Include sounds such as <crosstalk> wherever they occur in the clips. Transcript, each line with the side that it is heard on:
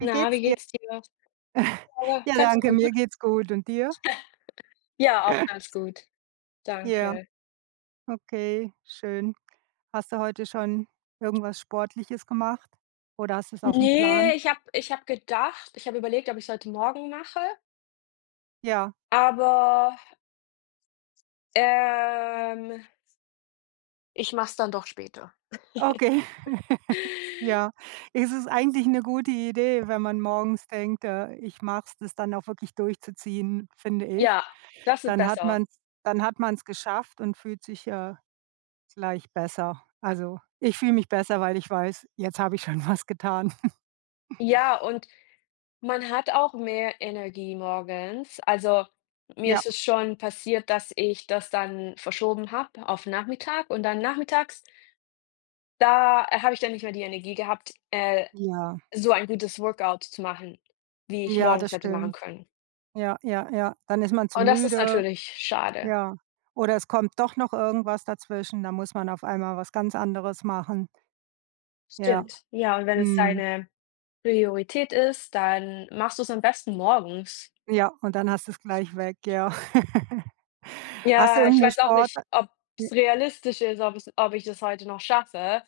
right: Wie
left: Na,
right: geht's
left: wie
right: dir?
left: geht's dir?
right: <chuckles>
left: Ja,
right: Ja,
left: ganz
right: danke, mir
left: gut.
right: geht's gut. Und dir?
left: <chuckles> Ja, auch
right: <chuckles>
left: ganz gut.
right: Ja.
left: Danke.
right: Okay, schön. Hast du heute schon irgendwas Sportliches gemacht? Oder hast du's aufm
left: Ne,
right: Plan?
left: ich habe ich habe gedacht ich habe überlegt, ob ich es heute morgen mache
right: Ja.
left: aber ähm ich mache es dann doch später.
right: Okay. <chuckles>
left: <chuckles>
right: Ja. Ist es eigentlich 'ne gute Idee, wenn man morgens denkt: „Äh, ich mache es“, das dann auch wirklich durchzuziehen, finde ich.
left: Ja, das ist
right: Dann hat
left: besser.
right: man dann hat man's geschafft und fühlt sich, äh, gleich besser. Also, ich fühle mich besser, weil ich weiß, jetzt habe ich schon was getan.
left: Ja,
right: <chuckles>
left: und man hat auch mehr Energie morgens. Also, mir
right: Ja.
left: ist es schon passiert, dass ich das dann verschoben habe auf Nachmittag und dann nachmittags da habe ich dann nicht mehr die Energie gehabt, äh,
right: Ja.
left: so ein gutes Workout zu machen, wie ich
right: Ja,
left: morgens
right: das
left: hätte machen
right: stimmt.
left: können.
right: Ja, ja, ja. Dann ist man zu
left: Und das ist
right: müde.
left: natürlich schade.
right: Ja. Oder es kommt doch noch irgendwas dazwischen, dann muss man auf einmal was ganz anderes machen. Ja.
left: Stimmt. Ja, und wenn es
right: Mhm.
left: deine Priorität ist, dann machst du's am besten morgens.
right: Ja, und dann hast du's gleich weg, ja. <chuckles> Hast du
left: Ja, ich
right: irgendeine
left: weiß auch nicht,
right: Sporta e
left: ob's realistisch ist, ob es ob ich das heute noch schaffe.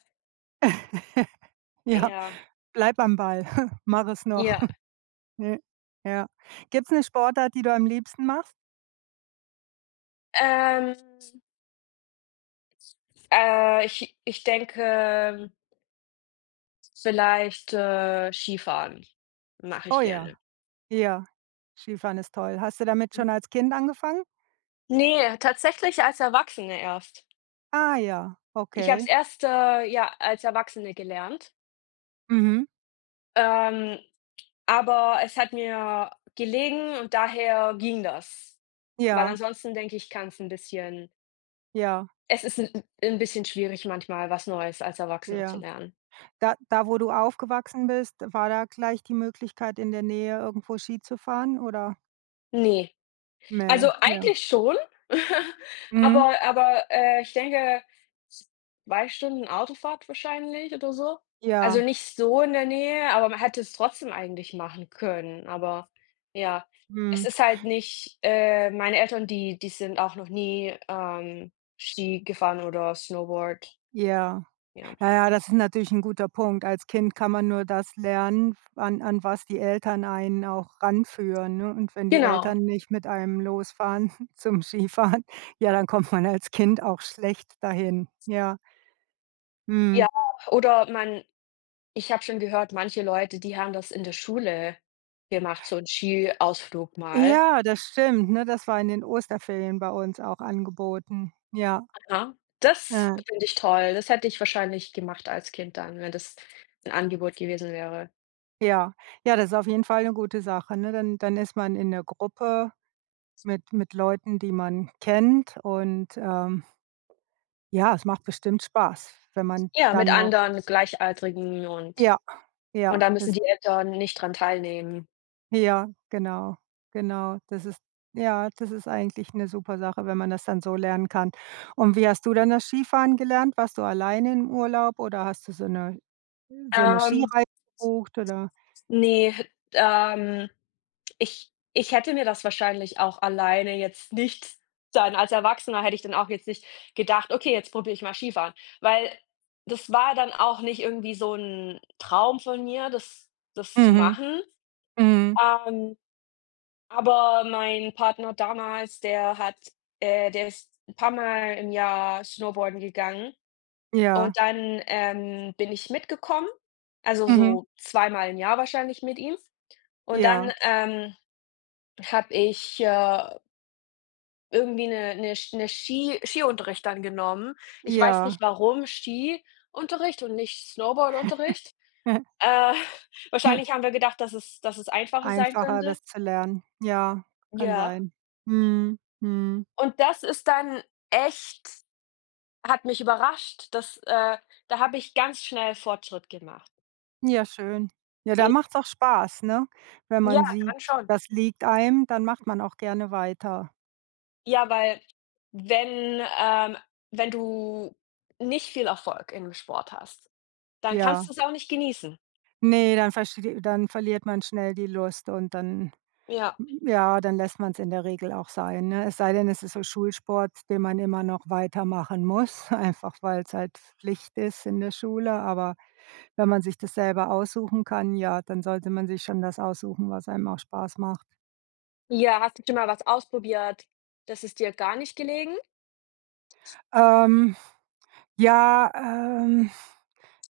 right: <laughs> Ja.
left: Ja.
right: Bleib am Ball. Mach es noch. <chuckles>
left: Ja.
right: Ja, ja. Gibt's 'ne Sportart, die du am liebsten machst?
left: Ähm <unintelligible> äh, ich ich denke vielleicht, äh Skifahren mache
right: Oh
left: ich
right: ja.
left: gerne.
right: Ja. Skifahren ist toll. Hast du damit
left: Mhm.
right: schon als Kind angefangen?
left: Ne, tatsächlich als Erwachsene erst.
right: Ah ja,
left: Ich habe es
right: okay.
left: erst, äh, ja als Erwachsene gelernt.
right: Mhm.
left: Ähm, aber es hat mir gelegen und daher ging das. Weil
right: Ja.
left: ansonsten denke ich, kann es 'n bisschen
right: Ja.
left: Es ist 'n- 'n bisschen schwierig, manchmal was Neues als Erwachsener zu
right: Ja.
left: lernen.
right: Da da, wo du aufgewachsen bist, war da gleich die Möglichkeit, in der Nähe irgendwo Ski zu fahren, oder?
left: Ne.
right: Mä
left: Also
right: ja.
left: eigentlich schon <laughs>
right: Mhm.
left: Aber aber, äh, ich denke 2 Autofahrt wahrscheinlich oder so. Also
right: Ja.
left: nicht so in der Nähe, aber man hätte es trotzdem eigentlich machen können. Aber ja, es
right: Mhm.
left: ist halt nicht äh, meine Eltern, die die sind auch noch nie, ähm, Ski gefahren oder Snowboard.
right: Ja.
left: Ja.
right: Na ja, das ist natürlich 'n guter Punkt. Als Kind kann man nur das lernen, an an was die Eltern einen auch ranführen, ne? Und wenn die
left: Genau.
right: Eltern nicht mit einem losfahren zum Skifahren, ja, dann kommt man als Kind auch schlecht dahin, ja. Mhm.
left: Ja, oder man ich habe schon gehört manche Leute, die haben das in der Schule gemacht, so 'n Skiausflug mal.
right: Ja das stimmt, ne, das war in den Osterferien bei uns auch angeboten, ja.
left: Aha, das finde ich toll. Das hätte ich wahrscheinlich gemacht als Kind dann, wenn das 'n Angebot gewesen wäre.
right: Ja. Ja, das ist auf jeden Fall 'ne gute Sache, ne, dann dann ist man in der Gruppe mit mit Leuten, die man kennt und, ähm ja, es macht bestimmt Spaß, wenn man
left: Ja,
right: dann
left: mit
right: noch
left: anderen Gleichaltrigen und
right: Ja, ja,
left: und dann müssen
right: ist
left: die Eltern nicht dran teilnehmen.
right: Ja, genau. Genau. Das ist ja, das ist eigentlich 'ne super Sache, wenn man das dann so lernen kann. Und, wie hast du denn das Skifahren gelernt? Warst du alleine im Urlaub oder hast du so 'ne, äh so 'ne
left: Ähm
right: Skireise gebucht, oder?
left: Ne, ähm, ich ich hätte mir das wahrscheinlich auch alleine jetzt nicht dann als Erwachsener hätte ich dann auch jetzt nicht gedacht: „Okay, jetzt probiere ich mal Skifahren“, weil das war dann auch nicht irgendwie so 'n Traum von mir, das das zu
right: Mhm,
left: machen.
right: mhm.
left: Ähm, aber mein Partner damals, der hat, äh der ist 'n paar Mal im Jahr Snowboarden gegangen
right: Ja.
left: und dann, ähm, bin ich mitgekommen, also
right: Mhm.
left: so zweimal im Jahr wahrscheinlich mit ihm und dann,
right: Ja.
left: ähm, habe ich, äh Irgendwie 'ne 'ne Sch 'ne Ski Ski Skiunterricht dann genommen. Ich weiß
right: Ja.
left: nicht, warum Skiunterricht und nicht Snowboardunterricht.
right: <laughs>
left: Äh, <chuckles> wahrscheinlich
right: <chuckles>
left: haben wir gedacht, dass es dass es einfacher sein
right: Einfacher,
left: könnte.
right: das zu lernen. Ja, kann
left: Ja.
right: sein, mhm, mhm.
left: Und das ist dann echt hat mich überrascht, dass, äh da habe ich ganz schnell Fortschritt gemacht.
right: Ja schön. Ja,
left: E
right: dann macht's auch spaß, ne? Wenn
left: ja,
right: man sieht,
left: dann schon.
right: das liegt einem, dann macht man auch gerne weiter.
left: Ja, weil, wenn, ähm wenn du nicht viel Erfolg in 'nem Sport hast, dann kannst
right: Ja.
left: du es auch nicht genießen.
right: Ne, dann versteh dann verliert man schnell die Lust und dann
left: Ja.
right: ja, dann lässt man's in der Regel auch sein, ne? Es sei denn, es ist so Schulsport, den man immer noch weitermachen muss, <chuckles> einfach weil es halt Pflicht ist in der Schule, aber wenn man sich das selber aussuchen kann, ja, dann sollte man sich schon das aussuchen, was einem auch Spaß macht.
left: Ja, hast du schon mal was ausprobiert das ist dir gar nicht gelegen?
right: Ähm, ja, ähm,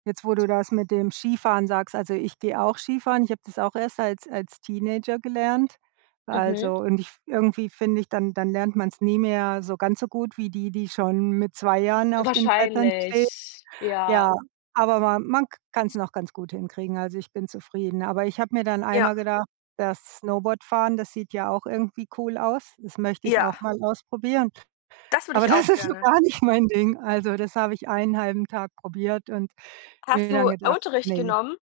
right: jetzt, wo du das mit dem Skifahren sagst, also, ich gehe auch Skifahren, ich habe das auch erst als als Teenager gelernt.
left: Mhm.
right: Also, und ich f irgendwie finde ich, dann dann lernt man's nicht mehr so ganz so gut wie die, die schon mit 2 Jahren auf den Brettern stehen.
left: Wahrscheinlich,
right: Ja,
left: ja.
right: aber ma man k kann's noch ganz gut hinkriegen, also ich bin zufrieden. Aber ich habe mir dann
left: Ja.
right: einmal gedacht, das Snowboardfahren, das sieht ja auch irgendwie cool aus, das möchte ich
left: Ja.
right: auch mal ausprobieren.
left: Das würde
right: Aber
left: ich
right: das
left: auch
right: ist so
left: gerne.
right: gar nicht mein Ding, also, das habe ich 1/2 Tag probiert und mir
left: Hast du
right: dann gedacht,
left: Unterricht
right: ne.
left: genommen?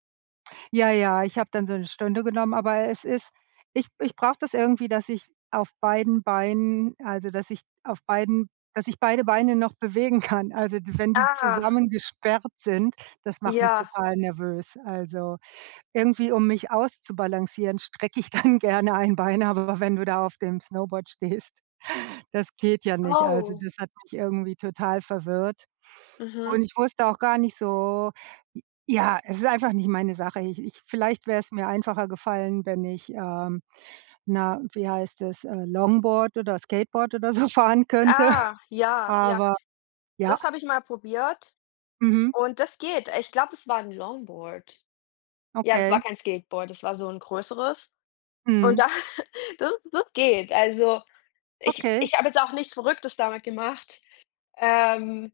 right: Ja, ja, ich habe dann so 'ne Stunde genommen, aber es ist ich ich brauche das irgendwie, dass ich auf beiden Beinen also, dass ich auf beiden dass ich beide Beine noch bewegen kann. Also, d wenn die
left: Ah.
right: zusammengesperrt sind, das macht mich
left: Ja.
right: total nervös. Also, irgendwie, um mich auszubalancieren, strecke ich dann gerne ein Bein, aber wenn du da auf dem Snowboard stehst, das geht ja nicht, also,
left: Oh.
right: das hat mich irgendwie total verwirrt.
left: Mhm.
right: Und ich wusste auch gar nicht so ja, es ist einfach nicht meine Sache, ich ich vielleicht wäre es mir einfacher gefallen, wenn ich, ähm na wie heißt das, äh, Longboard oder Skateboard oder so fahren könnte.
left: Ah, ja, ja.
right: Aber, ja.
left: Das habe ich mal probiert.
right: Mhm.
left: Und das geht. Ich glaube, das war 'n Longboard. Ja, das
right: Okay.
left: war kein Skateboard, das war so 'n größeres. Und
right: Mhm.
left: da das das geht. Also, ich
right: Okay.
left: ich habe jetzt auch nichts Verrücktes damit gemacht. Ähm,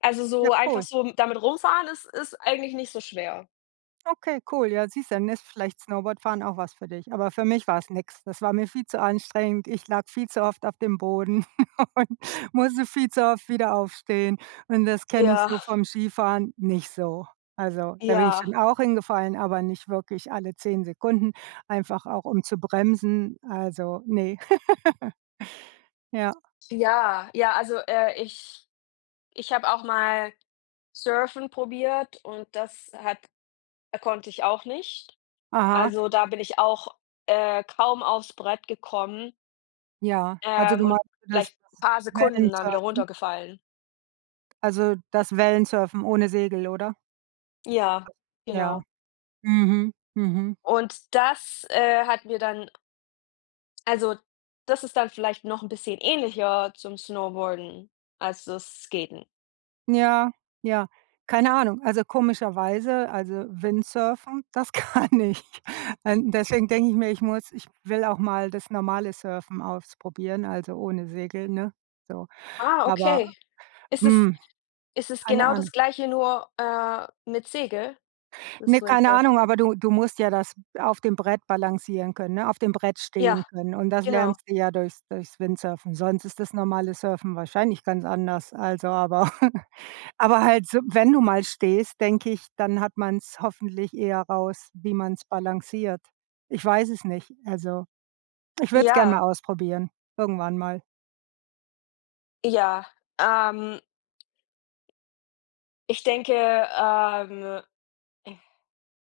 left: also
right: Ja,
left: so einfach
right: cool.
left: so m damit rumfahren ist ist eigentlich nicht so schwer.
right: Okay, cool, ja, siehst dann ist vielleicht Snowboard fahren auch was für dich. Aber für mich war es nix. Das war mir viel zu anstrengend. Ich lag viel zu oft auf dem Boden <chuckles> und musste viel zu oft wieder aufstehen und das kenne ich
left: Ja.
right: so vom Skifahren nicht so. Also, da bin ich
left: Ja.
right: schon auch hingefallen, aber nicht wirklich alle 10 Sekunden, einfach auch um zu bremsen, also, ne. <laughs> Ja.
left: Ja, ja, also, äh, ich ich habe auch mal Surfen probiert und das hat konnte ich auch nicht.
right: Aha.
left: Also, da bin ich auch, äh, kaum aufs Brett gekommen.
right: Ja. Also,
left: Ähm,
right: du
left: und
right: meinst, dass
left: vielleicht
right: da
left: 'n paar
right: <unintelligible>
left: Sekunden dann wieder
right: Wellensurfen?
left: runtergefallen.
right: Also, das Wellensurfen ohne Segel, oder?
left: Ja,
right: Ja.
left: genau.
right: Mhm, mhm.
left: Und das, äh, hat mir dann also, das ist dann vielleicht noch 'n bisschen ähnlicher zum Snowboarden, als das Skaten.
right: Ja, ja, keine Ahnung. Also, komischerweise also Windsurfen, das kann ich. Äh, deswegen denke ich mir, ich muss ich will auch mal das normale Surfen ausprobieren, also, ohne Segel, ne? So.
left: Ah,
right: Aber,
left: okay. Ist das
right: hm,
left: ist es
right: keine
left: genau
right: Ahnung.
left: das Gleiche nur, äh, mit Segel?
right: Ne,
left: Das
right: keine
left: Windsurfen?
right: Ahnung, aber du du musst ja das auf dem Brett balancieren können, ne, auf dem Brett stehen
left: Ja,
right: können. Und das
left: genau.
right: lernst du ja durchs durchs Windsurfen. Sonst ist das normale Surfen wahrscheinlich ganz anders, also aber <chuckles> aber halt so, wenn du mal stehst, denke ich, dann hat man's hoffentlich eher raus, wie man es balanciert. Ich weiß es nicht, also, ich würde es gerne
left: Ja.
right: mal ausprobieren, irgendwann mal.
left: Ja, ähm ich denke, ähm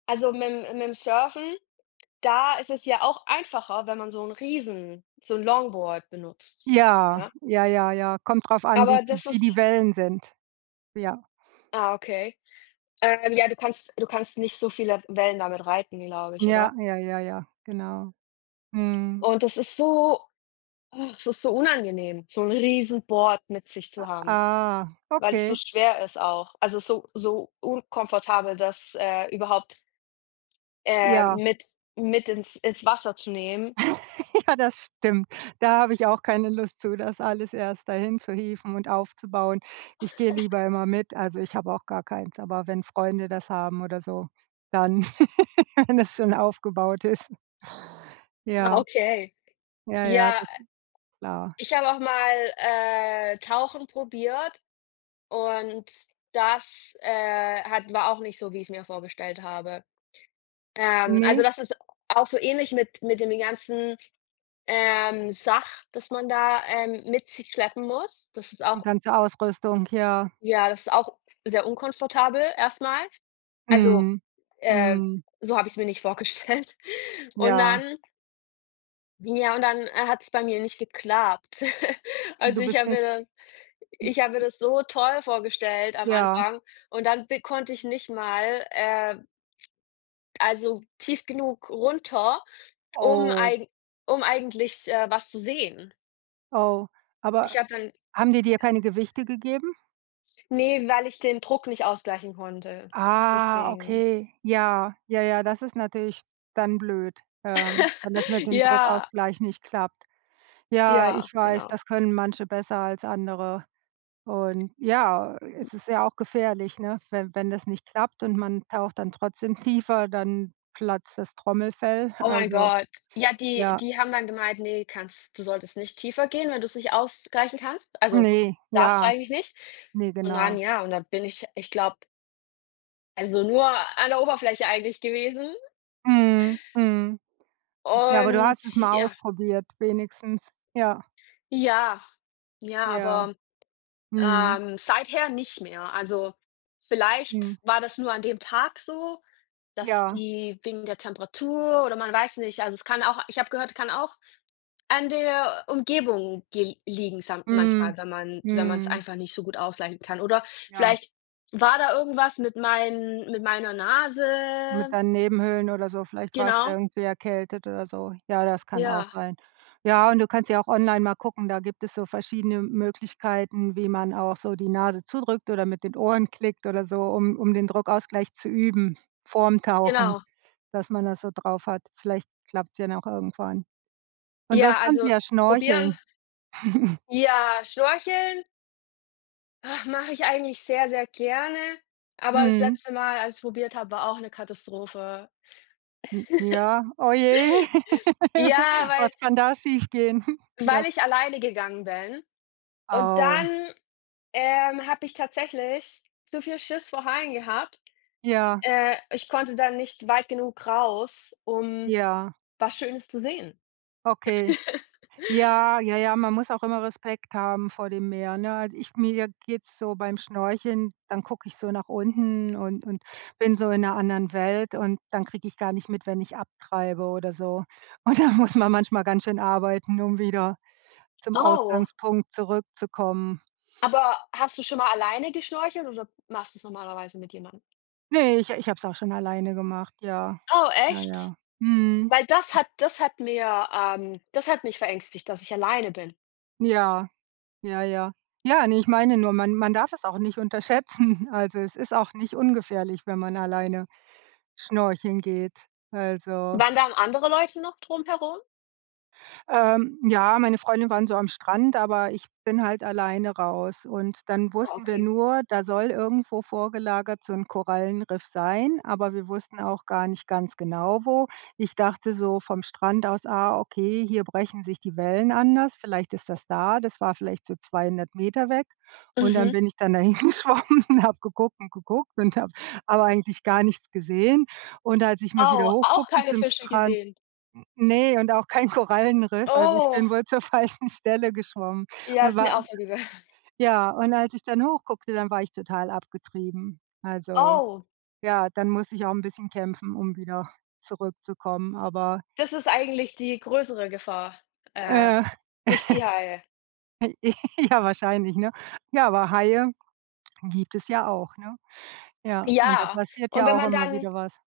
left: also mit 'm mit 'm Surfen, da ist es ja auch einfacher, wenn man so 'n Riesen so 'n Longboard benutzt,
right: Ja,
left: ja?
right: ja, ja, ja. Kommt drauf an, wie
left: Aber
right: wie
left: das
right: viel die
left: ist
right: Wellen sind. Ja.
left: Ah, okay. Ähm, ja, du kannst du kannst nicht so viele Wellen damit reiten, glaube ich,
right: Ja,
left: oder?
right: ja, ja, ja, genau. Mhm.
left: Und das ist so, ach, es ist so unangenehm, so 'n Riesenboard mit sich
right: A
left: zu haben,
right: ah,
left: weil das so
right: okay.
left: schwer ist auch. Also so so unkomfortabel, dass, äh, überhaupt ähm,
right: Ja.
left: mit mit ins ins Wasser zu nehmen.
right: <laughs> Ja, das stimmt. Da habe ich auch keine Lust zu, das alles erst dahin zu hieven und aufzubauen. Ich gehe
left: <laughs>
right: lieber immer mit, also ich habe auch gar keins, aber wenn Freunde das haben oder so, dann <laughs> wenn es schon aufgebaut ist. <giggles>
left: Ah,
right: Ja.
left: okay.
right: Ja, ja,
left: Ja,
right: das ist klar.
left: ich habe auch mal, äh, Tauchen probiert, und das, äh, hat war auch nicht so, wie ich's mir vorgestellt habe. Ähm, also
right: Ne.
left: das ist auch so ähnlich mit mit den ganzen, ähm, Sach das man da, ähm, mit sich schleppen muss. Das ist
right: Die
left: auch
right: ganze Ausrüstung, ja.
left: Ja, das ist auch sehr unkomfortabel erstmal. Also,
right: Mhm,
left: äh,
right: mhm.
left: so habe ich‘s mir nicht vorgestellt. Und
right: Ja.
left: dann Ja, und dann, äh, hat's bei mir nicht geklappt. <chuckles>
right: Du
left: Also, ich
right: bist
left: habe mir
right: nicht
left: dann ich habe mir das so toll vorgestellt am
right: Ja.
left: Anfang und dann b konnte ich nicht mal, äh also tief genug runter, um
right: Oh.
left: eigen um eigentlich, äh, was zu sehen.
right: Oh,
left: Ich
right: aber
left: habe dann
right: haben die dir keine Gewichte gegeben?
left: Ne, weil ich den Druck nicht ausgleichen konnte.
right: Ah,
left: Deswegen.
right: okay, ja, ja, ja, das ist natürlich dann blöd, ähm, wenn das mit
left: <chuckles>
right: dem
left: Ja.
right: Druckausgleich nicht klappt. Ja,
left: Ja,
right: ich weiß,
left: genau.
right: das können manche besser als andere. Und ja, es ist ja auch gefährlich, ne, we wenn das nicht klappt und man taucht dann trotzdem tiefer, dann platzt das Trommelfell,
left: Oh, mein
right: also
left: Gott. Ja, die
right: ja.
left: die haben dann gemeint: „Ne, kannst du solltest nicht tiefer gehen, wenn du's nicht ausgleichen kannst.“ Also,
right: Ne,
left: darfst du
right: ja.
left: eigentlich nicht.
right: Ne,
left: Und dann
right: genau.
left: ja und dann bin ich, ich glaube also nur an der Oberfläche eigentlich gewesen.
right: Mhm, mhm ja, aber du
left: Und
right: hast es mal
left: ja
right: ausprobiert, wenigstens. Ja.
left: Ja, ja,
right: Ja.
left: aber
right: Mhm.
left: ähm, seither nicht mehr. Also, vielleicht
right: Mhm.
left: war das nur an dem Tag so, dass
right: Ja.
left: die wegen der Temperatur oder man weiß nicht. Also, es kann auch ich habe gehört, es kann auch an der Umgebung ge liegen sam
right: Mhm,
left: manchmal, wenn man wenn man's
right: mhm.
left: einfach nicht so gut ausgleichen kann, oder
right: Ja.
left: vielleicht war da irgendwas mit meinen mit meiner
right: Mit
left: Nase.
right: deinen Nebenhöhlen oder so. Vielleicht warst du ja
left: Genau.
right: irgendwie erkältet oder so. Ja, das kann auch
left: Ja.
right: sein. Ja, und du kannst ja auch online mal gucken, da gibt es so verschiedene Möglichkeiten, wie man auch so die Nase zudrückt oder mit den Ohren klickt oder so, um um den Druckausgleich zu üben, vorm Tauchen,
left: Genau.
right: dass man das so drauf hat. Vielleicht klappt's ja dann auch irgendwann. Und
left: Ja,
right: sonst kannst du
left: also
right: ja
left: probieren.
right: schnorcheln. <chuckles>
left: Ja, Schnorcheln. Ach, mache ich eigentlich sehr sehr gerne, aber das
right: Mhm.
left: letzte Mal, als ich es probiert habe, war auch 'ne Katastrophe.
right: M ja. Oh je.
left: <chuckles> Ja,
right: <laughs>
left: weil
right: Was kann da schiefgehen? Hm. Du
left: weil
right: hast
left: ich alleine gegangen bin und
right: Au.
left: dann, ähm, habe ich tatsächlich zu viel Schiss vor Haien gehabt.
right: Ja.
left: Äh, ich konnte da nicht weit genug raus, um
right: Ja.
left: was Schönes zu sehen.
right: Okay.
left: <chuckles>
right: Ja, ja, ja, man muss auch immer Respekt haben vor dem Meer, ne? Also, ich mir je geht's so beim Schnorcheln, dann gucke ich so nach unten und und bin so in 'ner anderen Welt und dann kriege ich gar nicht mit, wenn ich abtreibe oder so. Und dann muss man manchmal ganz schön arbeiten, um wieder zum
left: <unintelligible>
right: Ausgangspunkt zurückzukommen.
left: Aber hast du schon mal alleine geschnorchelt oder machst du's normalerweise mit jemandem?
right: Ne, ich ich habe es auch schon alleine gemacht, ja.
left: Oh,
right: Ja,
left: echt?
right: ja. Mhm.
left: Weil das hat das hat mir ähm, das hat mich verängstigt, dass ich alleine bin.
right: Ja, ja, ja, nein, ich meine nur man man darf es auch nicht unterschätzen. Also, es ist auch nicht ungefährlich, wenn man alleine schnorcheln geht, also
left: Waren dann andere Leute noch drumherum?
right: Ähm, ja, meine Freundinnen waren so am Strand, aber ich bin halt alleine raus. Und dann
left: Ah,
right: wussten wir
left: okay.
right: nur, da soll irgendwo vorgelagert so 'n Korallenriff sein, aber wir wussten auch gar nicht ganz genau, wo. Ich dachte so vom Strand aus: „Ah, okay, hier brechen sich die Wellen anders. Vielleicht ist das da.“ Das war vielleicht so 200 m weg. Und dann
left: Mhm.
right: bin ich dann da hingeschwommen, habe geguckt und geguckt und habe aber eigentlich gar nichts gesehen. Und als ich mal wieder
left: Oh.
right: hoch
left: Auch
right: guckte
left: keine
right: zum
left: Fische
right: Strand,
left: gesehen?
right: n ne, und auch kein Korallenriff, also ich bin
left: Oh.
right: wohl zur falschen Stelle geschwommen.
left: Ja,
right: Und
left: ist
right: war
left: mir auch
right: d
left: so gegangen.
right: ja, und als ich dann hoch guckte, dann war ich total abgetrieben. Also
left: Oh.
right: ja, dann musste ich auch 'n bisschen kämpfen, um wieder zurückzukommen, aber
left: Das ist eigentlich die größere Gefahr, äh,
right: Äh. <chuckles>
left: nicht die Haie.
right: J <giggles> ja, wahrscheinlich, ne? Ja, aber Haie gibt es ja auch, ne? Ja, und da
left: Ja.
right: passiert
left: Und
right: ja
left: wenn
right: auch
left: man
right: immer
left: dann
right: wieder was.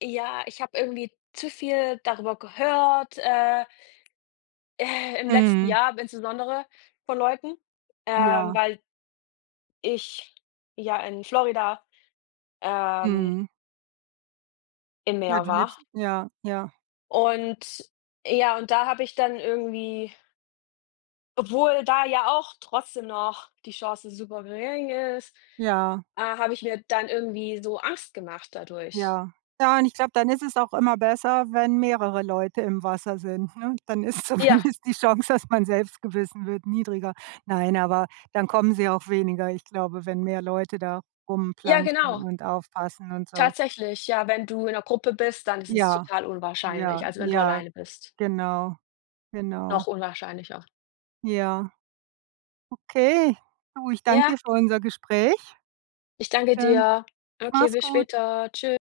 left: ja, ich habe irgendwie zu viel darüber gehört, äh äh, im letzten
right: Mhm.
left: Jahr aber insbesondere von Leuten, ähm,
right: Ja.
left: weil ich ja in Florida, ähm
right: Mhm.
left: im
right: Ja,
left: Meer
right: du
left: war.
right: lebst ja, ja.
left: Und ja, und da habe ich dann irgendwie obwohl da ja auch trotzdem noch die Chance super gering ist,
right: Ja.
left: äh, habe ich mir dann irgendwie so Angst gemacht dadurch.
right: Ja. Ja, und ich glaube, dann ist es auch immer besser, wenn mehrere Leute im Wasser sind, ne? Dann ist
left: Ja.
right: zumindest die Chance, dass man selbst gebissen wird niedriger. Nein, aber dann kommen sie auch weniger. Ich glaube, wenn mehr Leute da
left: Ja,
right: rumplantschen
left: genau.
right: und aufpassen und so.
left: Tatsächlich, ja, wenn du in 'ner Gruppe bist, dann ist es
right: Ja.
left: total
right: Ja,
left: unwahrscheinlich, als wenn du
right: ja,
left: alleine bist.
right: genau. Genau.
left: Noch unwahrscheinlicher.
right: Ja. Okay. Du, ich danke
left: Ja.
right: dir für unser Gespräch.
left: Ich danke
right: Dann
left: dir. Okay,
right: mach's
left: bis
right: gut.
left: später. Tschü